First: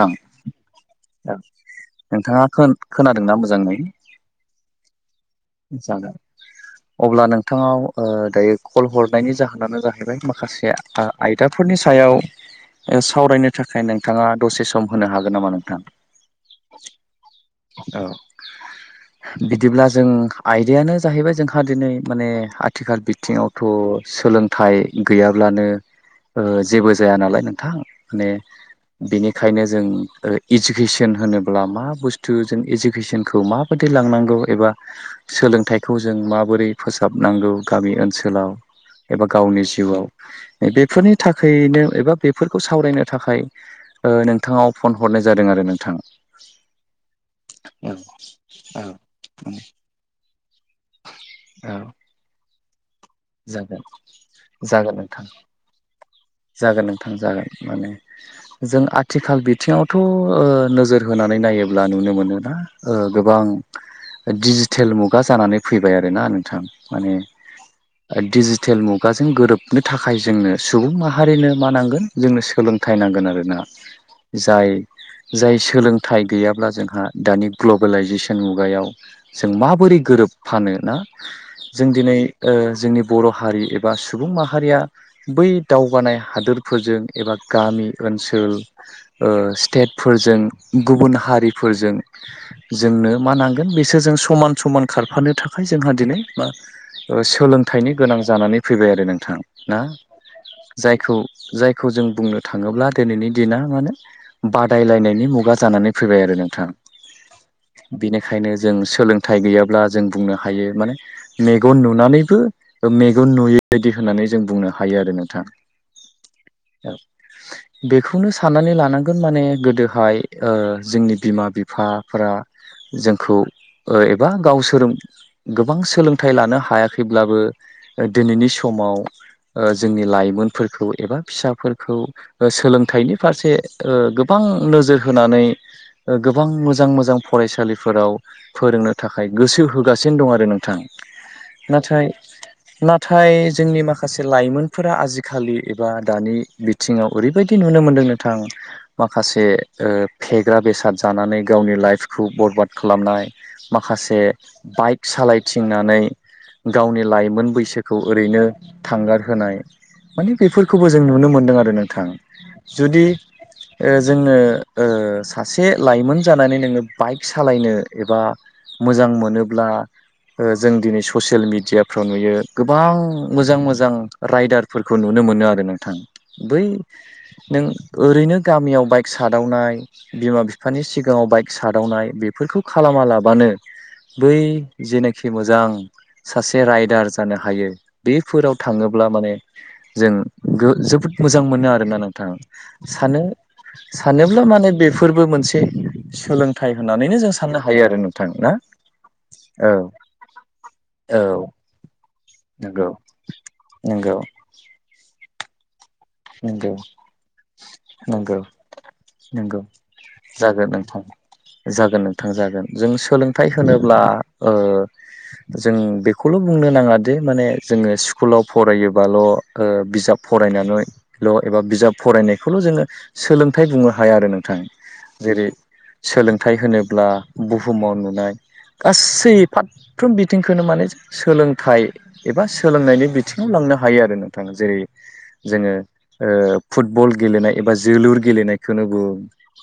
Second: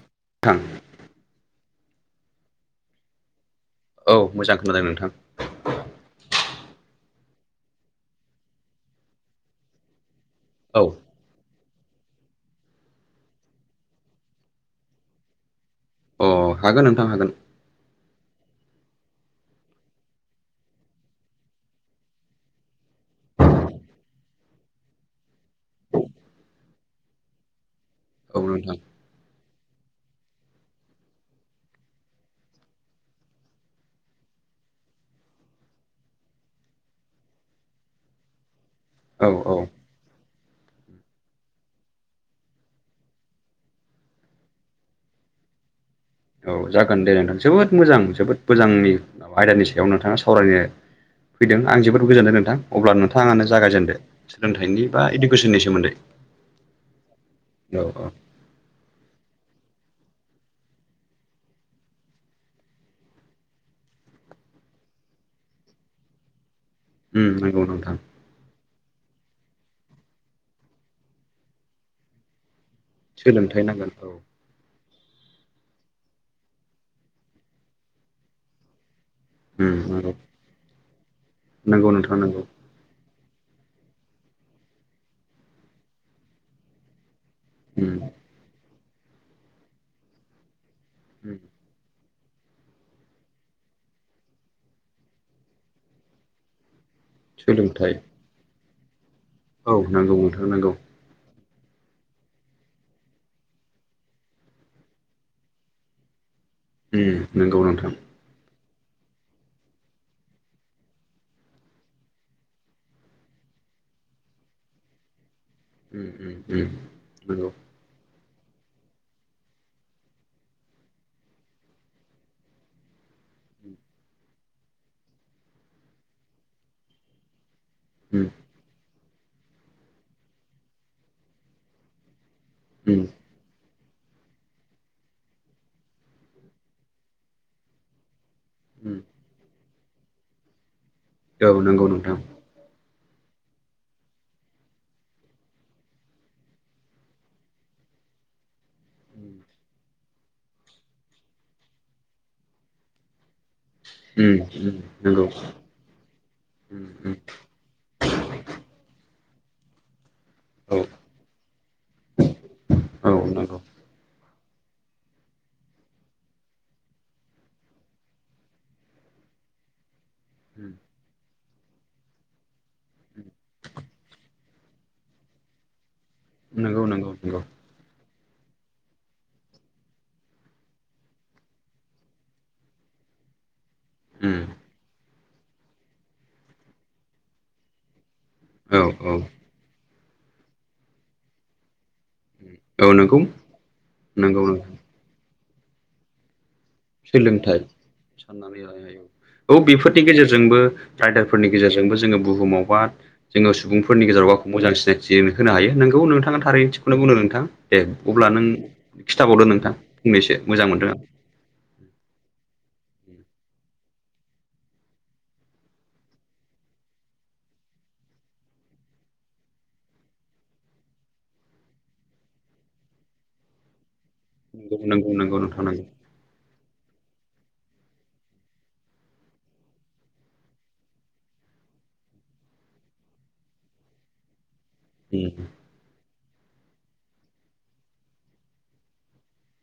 थां नोंथाङा खो-खोनादोंना मोजाङै? औ मोजां खोनादों नोंथां । [unintelligible] अब्ला नोंथांनाव ओ दायो कल हरनायनि जाहोनानो जाहैबाय मा खासे औ आ-आयदा फोरनि सायाव ओ सावरायनो थाखाय नोंथाङा दसे सम होनो हागोन नामा नोंथां? अ हागोन नोंथां हागोन । अ । बिदिब्ला जों आयदायानो जाहैबाय जोंहा दिनै माने आथिखाल बिथिङावथ' सोलोंथाइ गैयाब्लानो ओ जेबो जाया नालाय नोंथां? माने औ नोंथां बेनिखायनो जों ओ इज्जुकेसन होनोब्ला मा बुस थु जों इज्जुकेसनखौ माबादि लांनांगौ एबा सोलोंथाइखौ जों माबोरै फोसाबनो नांगौ गामि ओनसोलाव एबा औ औ गावनि जिउआव । बेफोरनि थाखै नो एबा बेफोरखौ सावरायनो थाखाय ओ नोंथांनाव फन हरनाय जादों आरो नोंथां । औ जागोन दे नोंथां जोबोद मोजां जोबोद मोजांनि आयदानि सायाव नोंथाङा सावरायनो फैदों औ आं जोबोद गोजोनदों नोंथां अब्ला नों थाङानो जागोन जागायजेनदो सोलोंथाइनि जागोन बा नोंथां इडुकेसननि सोमोन्दै । जागोन नोंथां जागोन माने औ जों आथिखाल बिथिङाव थ' ओ नोजोर होनानै नायोब्ला नुनो मोनो ना ओ गोबां दिडिजिटेल मुगा जानानै फैबाय आरोना नोंथां? उम नंगौ नोंथां । दिडिजिटेल मुगाजों गोरोबनो थाखाय जोंनो सुबुं माहारिनो मा नांगोन जोंनो सोलों थाय नांगोन आरो ना सोलोंथाइ नांगोन औ जाय जाय सोलोंथाइ गैयाब्ला जोंहा दानि ग्लबेलाइजेसन मुगायाव जों उम माबोरै नंगौ गोरोब फानो ना जों नंगौ नोंथां दिनै नंगौ ओ जोंनि बर' हारि एबा सुबुं माहारिया बै दावगानाय हादोरफोरजों एबा गामि उम ओनसोल ओ स्टेटफोरजों गुबुन उम हारिफोरजों जोंनो मा नांगोन बेसोर जों समान-समान खारफानो थाखाय जोंहा दिनै ओ सोलोंथाइनि सोलोंथाइ गोनां जानानै फैबाय आरो नोंथां औ ना नंगौ नोंथां नंगौ जायखौ जायखौ जों बुंनो थाङोब्ला दोनैनि दिना माने बादायलायनायनि मुगा जानानै फैबाय आरो नों उम नोंगौ नोंथां । जों सोलोंथाइ गैयाब्ला जों बुंनो हायो माने मेगन नुनानैबो मेगन नुयै बायदि होननानै जों बुंनो हायो आरो नोंथां । उम-उम-उम नोंगौ । खौनो साननानै लानांगोन माने गोदोहाय ओ जोंनि बिमा-बिफाफोरा जोंखौ ओ एबा गावसोरो गोबां सोलोंथाइ लानो हायाखैब्लाबो ओ उम दोनैनि समाव ओ जोंनि लाइमोनफोरखौ एबा फिसाफोरखौ उम सोलोंथाइनि फारसे ओ गोबां नोजोर होनानै ओ गोबां मोजां-मोजां फरायसालिफोराव फोरोंनो उम थाखाय गोसो होगासिनो दं आरो नोंथां । औ नंगौ नोंथां । नाथाय जोंनि माखासे लाइमोनफोरा आजिखालि एबा दानि बिथिङाव ओरैबायदि नुनो मोन्दों नोंथां माखासे फेग्रा बेसाद जानानै गावनि लाइफखौ बरबाद खालामनाय माखासे उम बाइक नंगौ सालायथिंनानै उम गावनि उम लाइमोन खौ ओरैनो थांगार होनाय माने औ बेफोरखौबो जों नुनो मोनदों आरो नोंथां जुदि औ नंगौ जोङो ओ सासे लाइमोन जानानै नोङो बाइक सालायनो एबा मोजां मोनोब्ला उम जों दिनै ससियेल मेडियाफ्राव नुयो गोबां उम मोजां मोजां राइदारफोरखौ नुनो मोनो आरो नोंथां बै नंगौ नंगौ नंगौ नों ओरैनो गामियाव बाइक सादावनाय बिमा बिफानि सिगाङाव बाइक सादावनाय बेफोरखौ खालाम मा लाबानो बै उम जेनोखि मोजां सासे राइडार जानो हायो बेफोराव औ थाङोब्ला माने जों जोबोद मोजां मोनो आरोना नं नंगौ नंगौ सानोब्ला नंगौ माने बेफोरबो मोनसे सोलों थाइ होननानैनो जों साननो सोलोंथाइ हायो आरो नोंथां ना साननानै लानो हायो औ बेफोरनि गेजेरजोंबो औ राइडारफोरनि गेजेरजोंबो जोङो बुहुमाव बा नंगौ जोङो सुबुंफोरनि नंगौ गेजेराव गावखौ मोजां सिनायथि होनो हायो नों औ नोंथाङा थारै नंगौ थखौनो बुंदों नोंथां दे अब्ला नंगौ नों खिन्थाबावदो नंगौ नोंथां फंनैसो जागोन मोजां मोनदों आं नोंथां जागोन नोंथां जागोन जों सोलोंथाइ होनोब्ला‌ ओ जों बेखौल' बुंनो नाङा दि माने जोङो स्कुलाव फरायोबाल' ओ बिजाब फरायनानैल' एबा बिजाब फरायनायखौल' जोङो सोलोंथाइ बुंनो हाया आरो नोंथां नोंगौ जेरै नोंथां नोंगौ सोलोंथाइ होनोब्ला बुहुमाव नुनाय गासै फारफ्रोम बिथिंखौनो माने सोलोंथाइ एबा सोलोंनायनि बिथिङाव लाम नो हायो आरो नोंथाङा जेरै जोङो ओ फुटबल गेलेनाय एबा जोलुर गेलेनायखौनो बु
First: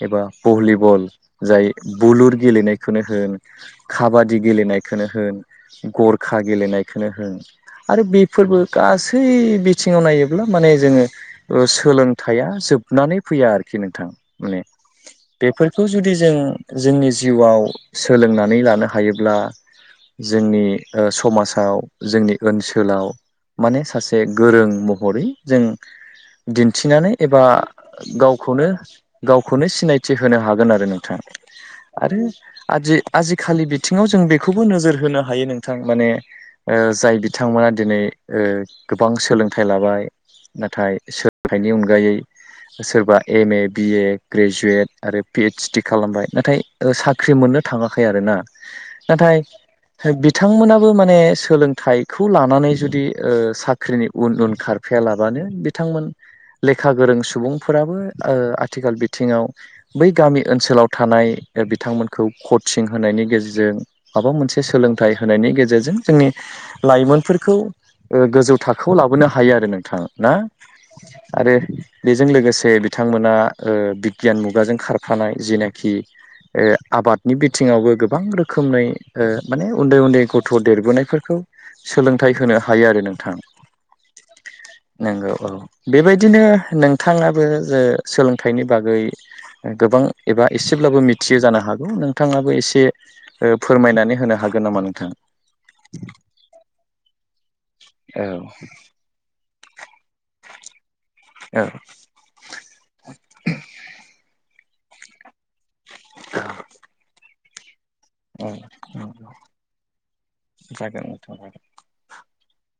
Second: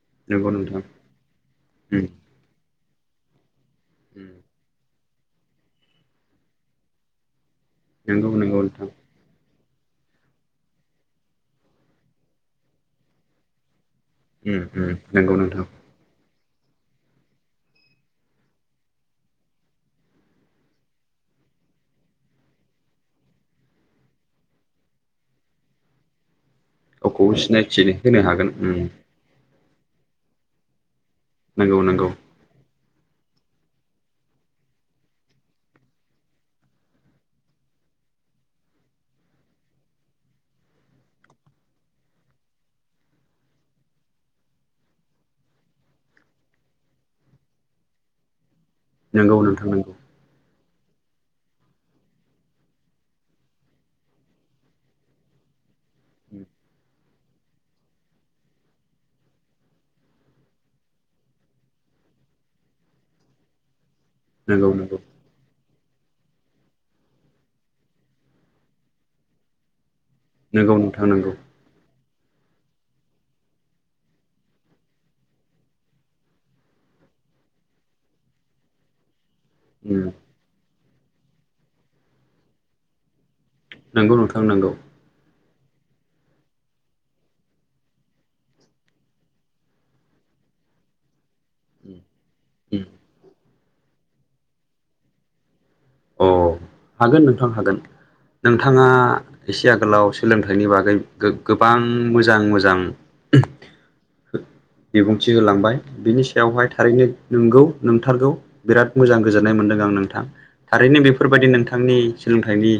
एबा नंगौ नोंथां भलिबल जाय बुलुर गेलेनायखौनो होन काबादि गेलेनायखौनो होन गरखा गेलेनायखौनो होन आरो नंगौ नंगौ बेफोरबो नोंथां गासै बिथिङाव नायोब्ला माने जोङो ओ सोलोंथाइया जोबनानै फैया आरोखि नोंथां माने नोंगौ नोंथां बेखौ जुदि जों जोंनि जिउआव सोलोंनानै लानो हायोब्ला जोंनि समाजाव जोंनि ओनसोलाव माने सासे गोरों महरै जों दिन्थिनानै गावखौ एबा सिनायथि होनो हागोन गावखौनो उम गावखौनो सिनायथि होनो हागोन आरो नोंथाङा नंगौ आरो खालि बिथिङाव जों बेखौबो नोजोर होनो हायो नोंथां माने जाय बिथांमोना दिनै गोबां सोलोंथाइ लाबाय नाथाय सोलोंथाइनि अनगायै सोरबा एम ए, बिए ग्रेजुएट, आरो पि एइसडि खालामबाय नाथाय साख्रि मोन थाङाखै आरोना नाथाय नंगौ नंगौ नोंथां नंगौ बिथांमोना बो माने सोलोंथाइखौ लानानै जुदि साख्रिनि उन उन खारफायाला बिथांमोन लेखा गोरों सुबुंफोराबो ओ आथिखाल बिथिङाव बै गामि ओनसोलाव थानाय बिथांमोनखौ कचिं होनायनि गेजेरजों माबा मोनसे नंगौ नंगौ सोलोंथाइ होनायनि गेजेरजों जोंनि लाइमोनफोरखौ ओ गोजौ थाखोआव लाबोनो हायो आरो नोंथाङा ना नंगौ नोंथां नंगौ आरो जों लोगोसे बिथांमोना ओ बिगियान मुगाजों खारफानाय जेनाखि ओ आबादनि बिथिङावबो गोबां रोखोमै ओ माने उन्दै उम उन्दै गथ' देरबोनायफोरखौ सोलोंथाइ होनो हायो आरो नोंथां नंगौ नोंथां नांगौ नंगौ औ बेबायदिनो नोंथाङाबो जे सोलोंथाइनि बागै गोबां एबा एसेब्लाबो मिथि थियो जानो हागौ नोंथाङाबो उम एसे फोरमायनानै होनो हागोन नामा नोंथाङा? अ हागोन नोंथां हागोन औ नोंथाङा एसे आग आथिखालाव सोलोंथाइनि बागै औ गोबां मोजां मोजां बिबुंथि होलांबाय बिनि सायावहाय थारैनो नोंगौ। नोंथारगौ औ बिराद औ मोजां गोजोननाय मोनदों आं नोंथां। थारैनो जागोन नोंथां बेफोरबायदि नोंथांनि सोलोंथाइनि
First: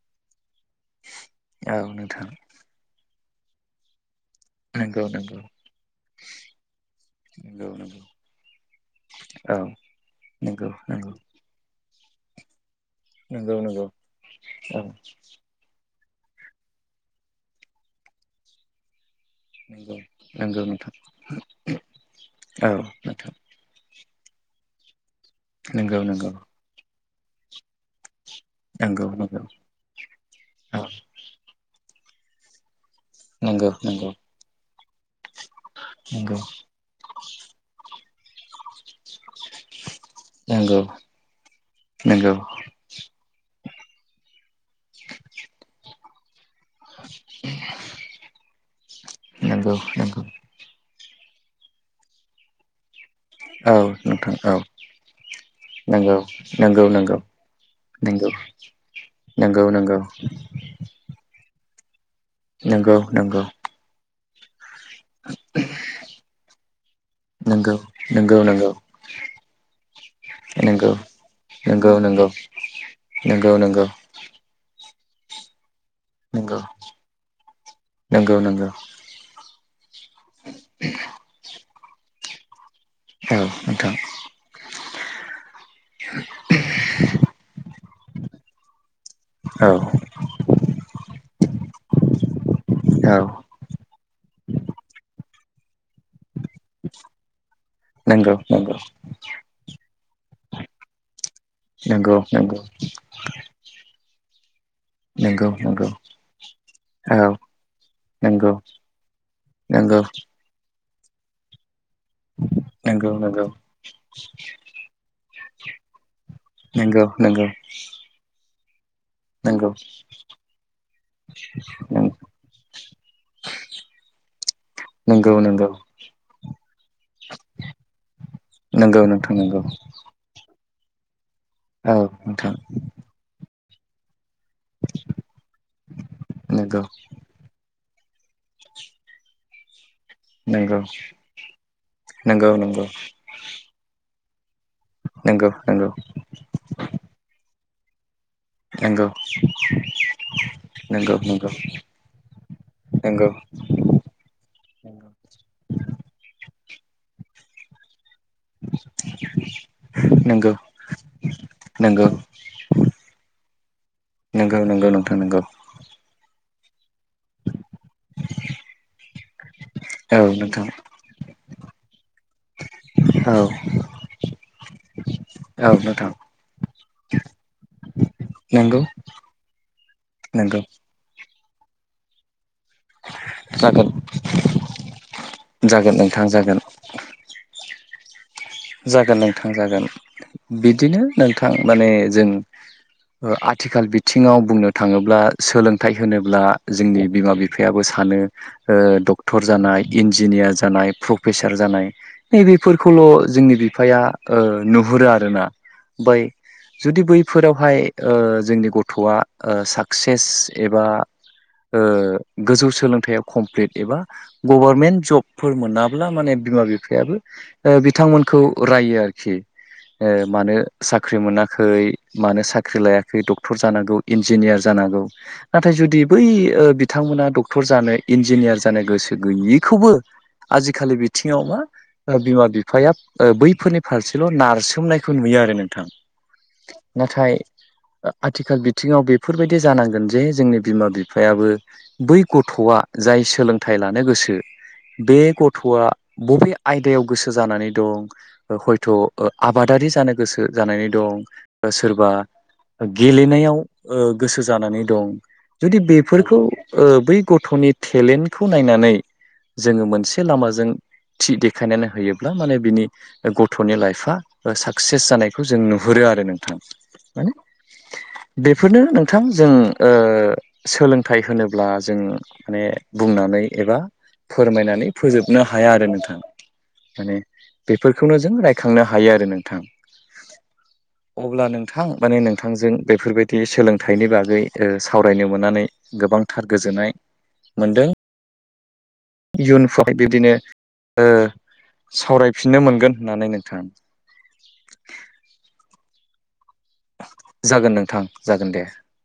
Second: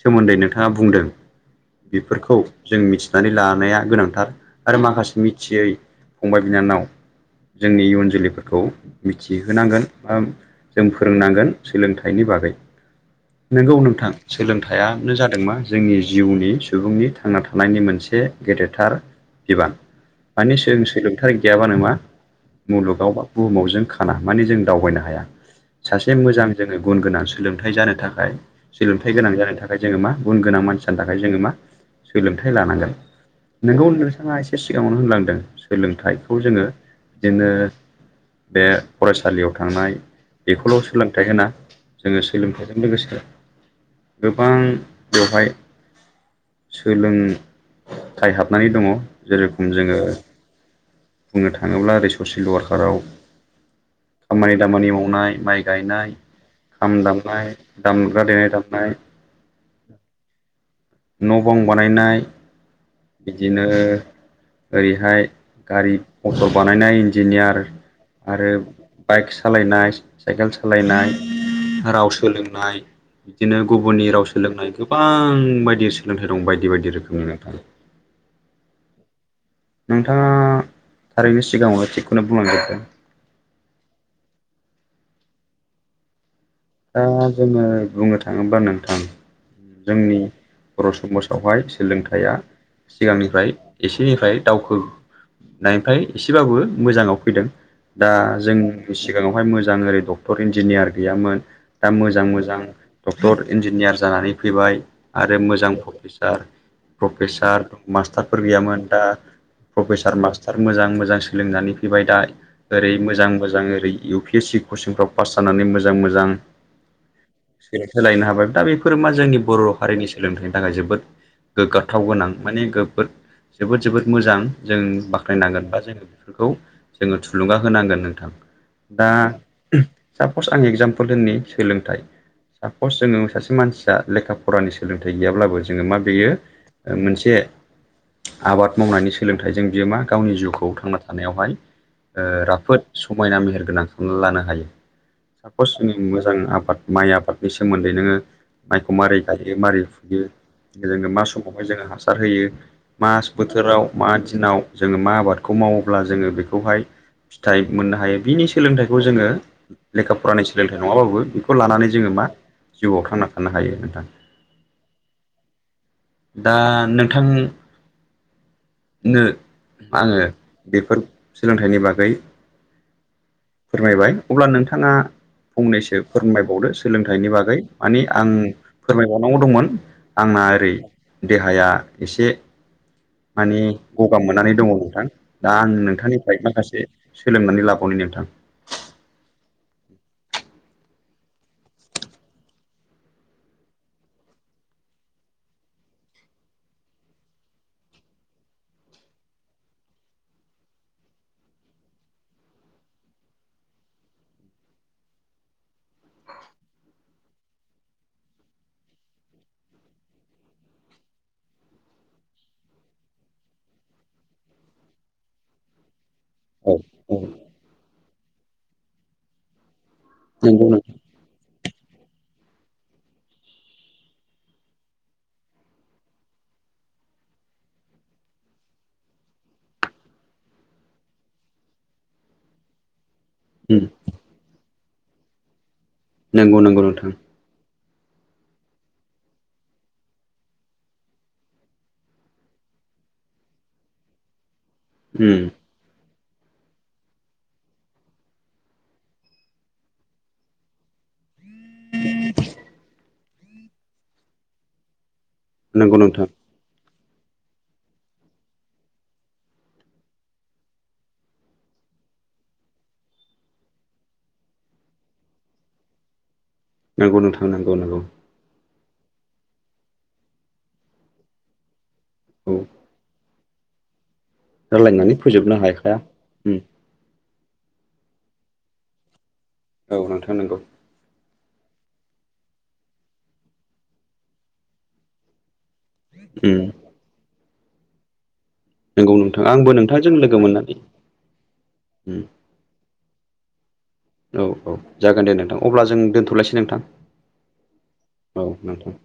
सोमोन्दै नोंथाङा बुंदों जागोन औ नोंथां बेफोरखौ जों मिथिनानै लानाया गोनांथार। आरो नंगौ माखासे नंगौ मिथियै फंबाय बिनानाव नंगौ जोंनि इयुन नंगौ जोलैफोरखौ औ मिथिहोनांगोन बा नंगौ जों नंगौ फोरोंनांगोन। सोलोंथाइनि बागै नंगौ नोंगौ नंगौ नोंथां औ सोलोंथाइयानो जादों मा जोंनि जिउनि सुबुंनि थांना थानायनि मोनसे गेदेरथार बिबां नंगौ माने नंगौ सोलों- नोंथां सोलोंथाइ गैयाबानो मा औ मुलुगाव बा नोंथां बुहुमाव जों साना माने जों दावबायनो हाया। नंगौ सासे -नंगौ। मोजां जोङो गुन गोनां सोलोंथाइ जानो थाखाय नंगौ सोलोंथाइ गोनां नंगौ जानो थाखाय जोङो मा गुन गोनां औ मानसि जानो थाखाय जोङो मा सोलोंथाइ लानांगोन। नंगौ नोंगौ नंगौ नोंथाङा एसे सिगाङावनो होनलांदों नंगौ सोलोंथाइखौ जोङो जोंङो बे फरायसालियाव थांनाय नंगौ बेखौल सोलोंथाइ होना। जोङो नंगौ सोलोंथाइजों लोगोसे गोबां बेवहाय सोलोंथाय हाबनानै दङ नंगौ जेरखम जोङो बुंनो थाङोब्ला ओरै ससियेल वारकाराव औ नोंथां औ खामानि -दामानि मावनाय माइ नंगौ गायनाय नंगौ खाम दामनाय दामग्रा नंगौ देनाय दामनाय नंगौ नंगौ न बां बानायनाय नंगौ -नंगौ। बिदिनो ओरैहाय गारि मटर बानायनाय इन्जिनियार नंगौ नंगौ नंगौ आरो बाइक सालायनाय साइकेल सालायनाय नंगौ राव नंगौ सोलोंनाय नंगौ नंगौ बिदिनो गुबुननि राव सोलोंनाय गोबां बायदि सोलोंथाय दं बायदि -बायदि रोखोमनि नोंथां। नंगौ नंगौ नंगौ नोंथाङा थारैनो सिगाङावनो थिगखौनो बुंलांदों। औ नोंथां। दा जोङो बुंनो थाङोब्ला नोंथां औ जोंनि बर समाज आवहाय सोलोंथाइया औ सिगांनिफ्राय एसे बिनिफ्राय दावखोनायफ्राय एसेबाबो मोजाङाव फैदों। दा नंगौ नंगौ जोंनि सिगाङावहाय मोजां ओरै डक्टर इन्जिनियार गैयामोन। दा नंगौ मोजां- नंगौ मोजां डक्टर इन्जिनियार जानानै फैबाय आरो नंगौ मोजां नंगौ प्रफेसार औ प्रफेसार दं मास्टारफोर नंगौ गैयामोन दा नंगौ प्रफेसार मास्टार मोजां- मोजां मोजां सोलोंनानै बेबाय दा ओरै नंगौ मोजां- नंगौ मोजां ओरै इउ पि एस सि कचिंफ्राव पास जानानै मोजां- मोजां नंगौ- नंगौ। बेफोर मा जोंनि बर नंगौ हारिनि सोलोंथाइनि थाखाय जोबोद गोग्गाथाव गोनां माने गोबोद जोबोद- जोबोद मोजां जों नंगौ बाख्नायनांगोन नंगौ बा जोङो बेफोरखौ जोङो थुलुंगा होनांगोन नोंथां। नंगौ दा नोंथां नंगौ सापस आं एगजामपोल दोननि औ सोलोंथाइ नोंथां सापस जोङो सासे मानसि दा लेखा फरानि सोलोंथाइ गैयाब्लाबो जोङो मा बेयो नंगौ मोनसे आबाद मावनायनि सोलोंथाइजों बियो मा गावनि जिउखौ नंगौ थांना थानायावहाय नंगौ नंगौ ओ-राफोद समायना मेहेर गोनां खालामना लानो हायो। नंगौ- नंगौ। ओं आबाद माइ आबादनि सोमोन्दै नोङो माइखौ नंगौ मारै गायो मारोरै फुयो जोङो नंगौ नंगौ मा समावहाय जोङो हासार होयो मा नंगौ बोथोराव मा दिनाव जोङो मा आबादखौ माव मावोब्ला जोङो बेखौहाय फिथाइ मोननो हायो बिनि सोलोंथाइखौ जोङो लेखा फरानि नंगौ सोलोंथाइ नङाबाबो बेखौ लानानै नंगौ जोङो मा जिउआव थांना थानो हायो नोंथां। थां नंगौ। दा नोंथां नो औ आङो नोंथां बेफोर सोलोंथाइनि बागै औ फोरमायबाय अब्ला नोंथाङा औ फंनैसो नोंथां फोरमायबावदो सोलोंथाइनि बागै माने आं नंगौ फोरमायबावनांगौ दंमोन आं मा नंगौ ओरै देहाया एसे माने जागोन गगा मोननानै दङ नोंथां दा आं जागोन नोंथां नोंथांनिफ्राय जागोन माखासे सोलोंनानै लाबावनि नोंथां। जागोन नोंथां जागोन बिदिनो नोंथां माने जों ओ आथिखाल बिथिङाव बुंनो थाङोब्ला सोलोंथाइ होनोब्ला जोंनि बिमा बिफायाबो सानो ओ डक्टर जानाय इन्जिनियार जानाय प्रफेसार जानाय नैबेफोरखौल' जोंनि बिफाया ओ नुहुरो आरोना ओमफाय जुदि बैफोरावहाय ओ जोंनि गथ'आ ओ साक्सेस एबा ओ गोजौ सोलोंथाइयाव कमप्लिट एबा गभारमेन्ट जबफोर मोनाब्ला माने बिमा औ बिफायाबो औ बिथांमोन खौ रायो आरोखि मानो नंगौ नोंथां साख्रि मोना मानो साख्रि लायाखै डक्टर जानांगौ इन्जिनियार जानांगौ नाथाय जुदि बै ओ बिथांमोना डक्टर जानो इन्जिनियार जानो गोसो गैयैखौबो आजिखालि बिथिङाव मा बिमा - बिफाया ओ बैफोरनि उम फारसेल' नारसोमनायखौ नुयो आरो नोंथां। नंगौ नंगौ नोंथां। ओ आथिखाल बिथिङाव बेफोरबायदि जानांगोन जे जोंनि बिमा बिफायाबो बै गथ'आ जाय सोलोंथाइ लानो गोसो बे उम गथ'आ बबे आयदायाव गोसो जानानै दं हयथ' ओ आबादारि जानो गोसो जानानै दं सोरबा गेलेनायाव ओ गोसो जानानै दं। जुदि नंगौ नोंथां बेफोरखौ ओ बै गथ'नि टेलेन्टखौ नायनानै जोङो मोनसे लामाजों थि देखायनानै होयोब्ला माने बिनि गथ'नि लाइफआ साक्सेस जानायखौ जों नुहुरो आरो नोंथां। नंगौ माने नोंथां नंगौ नंगौ बेफोरनो नोंथां जों ओ सोलोंथाइ होनोब्ला जों माने औ बुंनानै एबा फोरमायनानै रायलायनानै फोजोबनो हाया आरो हाखाया नोंथां उम माने बेफोरखौनो जों रायखांनो हायो आरो नों औ नोंथां नंगौ। नोंथां माने नोंथांजों बेफोरबायदि सोलोंथाइनि बागै ओ सावरायनो मोननानै गोबांथार उम गोजोननाय मोनदों। नंगौ नोंथां आंबो इयुनफ्राव नोंथांजों बिदिनो लोगो मोननानै ओ उम सावरायफिननो मोनगोन होननानै नोंथा औ औ जागोन दे नोंथां अब्ला जों दोनथ'लायसै नोंथां जागोन नोंथां औ जागोन दे नोंथां।